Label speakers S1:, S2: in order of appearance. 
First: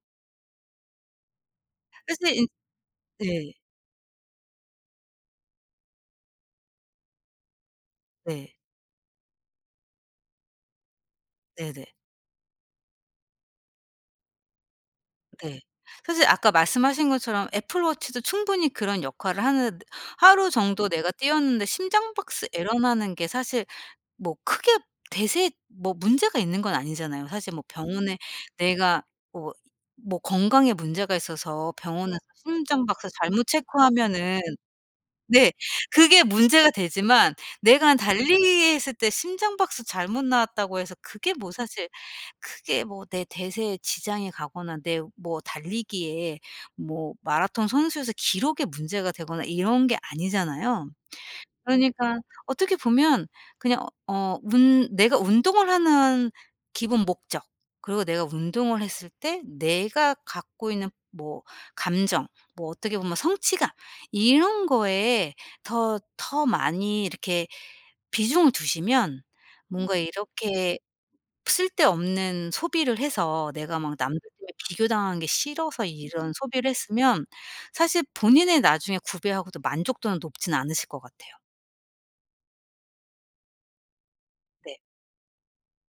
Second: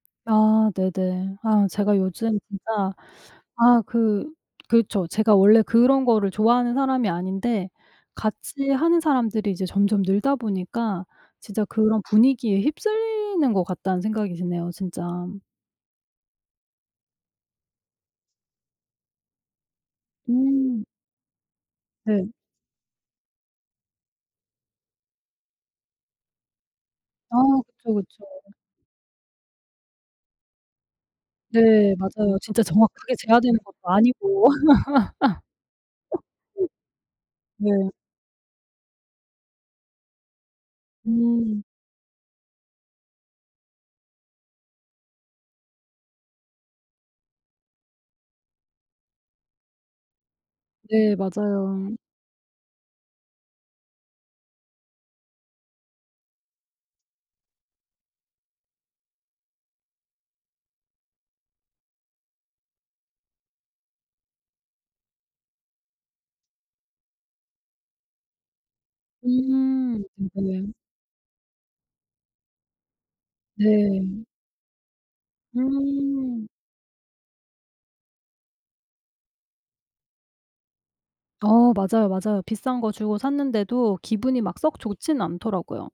S1: 아 네네. 아 제가
S2: 사실
S1: 요즘
S2: 인
S1: 진짜
S2: 네.
S1: 아 그 그렇죠. 제가 원래 그런 거를 좋아하는 사람이 아닌데
S2: 네.
S1: 같이 하는 사람들이 이제 점점 늘다 보니까 진짜
S2: 네네.
S1: 그런 분위기에 휩쓸리는 것 같다는 생각이 드네요 진짜.
S2: 네. 사실 아까 말씀하신 것처럼 애플워치도 충분히 그런 역할을 하는 하루
S1: 음.
S2: 정도 내가 뛰었는데 심장
S1: 네.
S2: 박수 에러 나는 게 사실 뭐 크게 대세 뭐 문제가 있는 건 아니잖아요.
S1: 아
S2: 사실 뭐
S1: 그쵸,
S2: 병원에
S1: 그쵸.
S2: 내가 뭐 뭐 건강에 문제가 있어서
S1: 네
S2: 병원에서
S1: 맞아요. 진짜
S2: 심장 박수
S1: 정확하게 재야
S2: 잘못
S1: 되는 것도
S2: 체크하면은
S1: 아니고.
S2: 네. 그게 문제가 되지만
S1: 네.
S2: 내가 달리기했을 때 심장 박수 잘못 나왔다고 해서 그게 뭐
S1: 음.
S2: 사실 크게 뭐 내 대세에 지장이 가거나 내 뭐 달리기에 뭐 마라톤 선수에서 기록에 문제가 되거나 이런 게 아니잖아요.
S1: 네 맞아요.
S2: 그러니까 어떻게 보면 그냥 어 어 운 내가 운동을 하는 기본 목적 그리고 내가 운동을 했을 때 내가 갖고 있는 뭐 감정 뭐 어떻게 보면 성취감 이런 거에 더 더 많이 이렇게 비중을 두시면 뭔가
S1: 음. 음 네.
S2: 이렇게 쓸데없는 소비를 해서 내가 막 남들에
S1: 네.
S2: 비교당하는 게 싫어서 이런
S1: 음.
S2: 소비를 했으면 사실 본인이 나중에 구비하고도 만족도는 높진 않으실 것 같아요.
S1: 어 맞아요, 맞아요. 비싼 거 주고 샀는데도 기분이 막
S2: 네.
S1: 썩 좋진 않더라고요.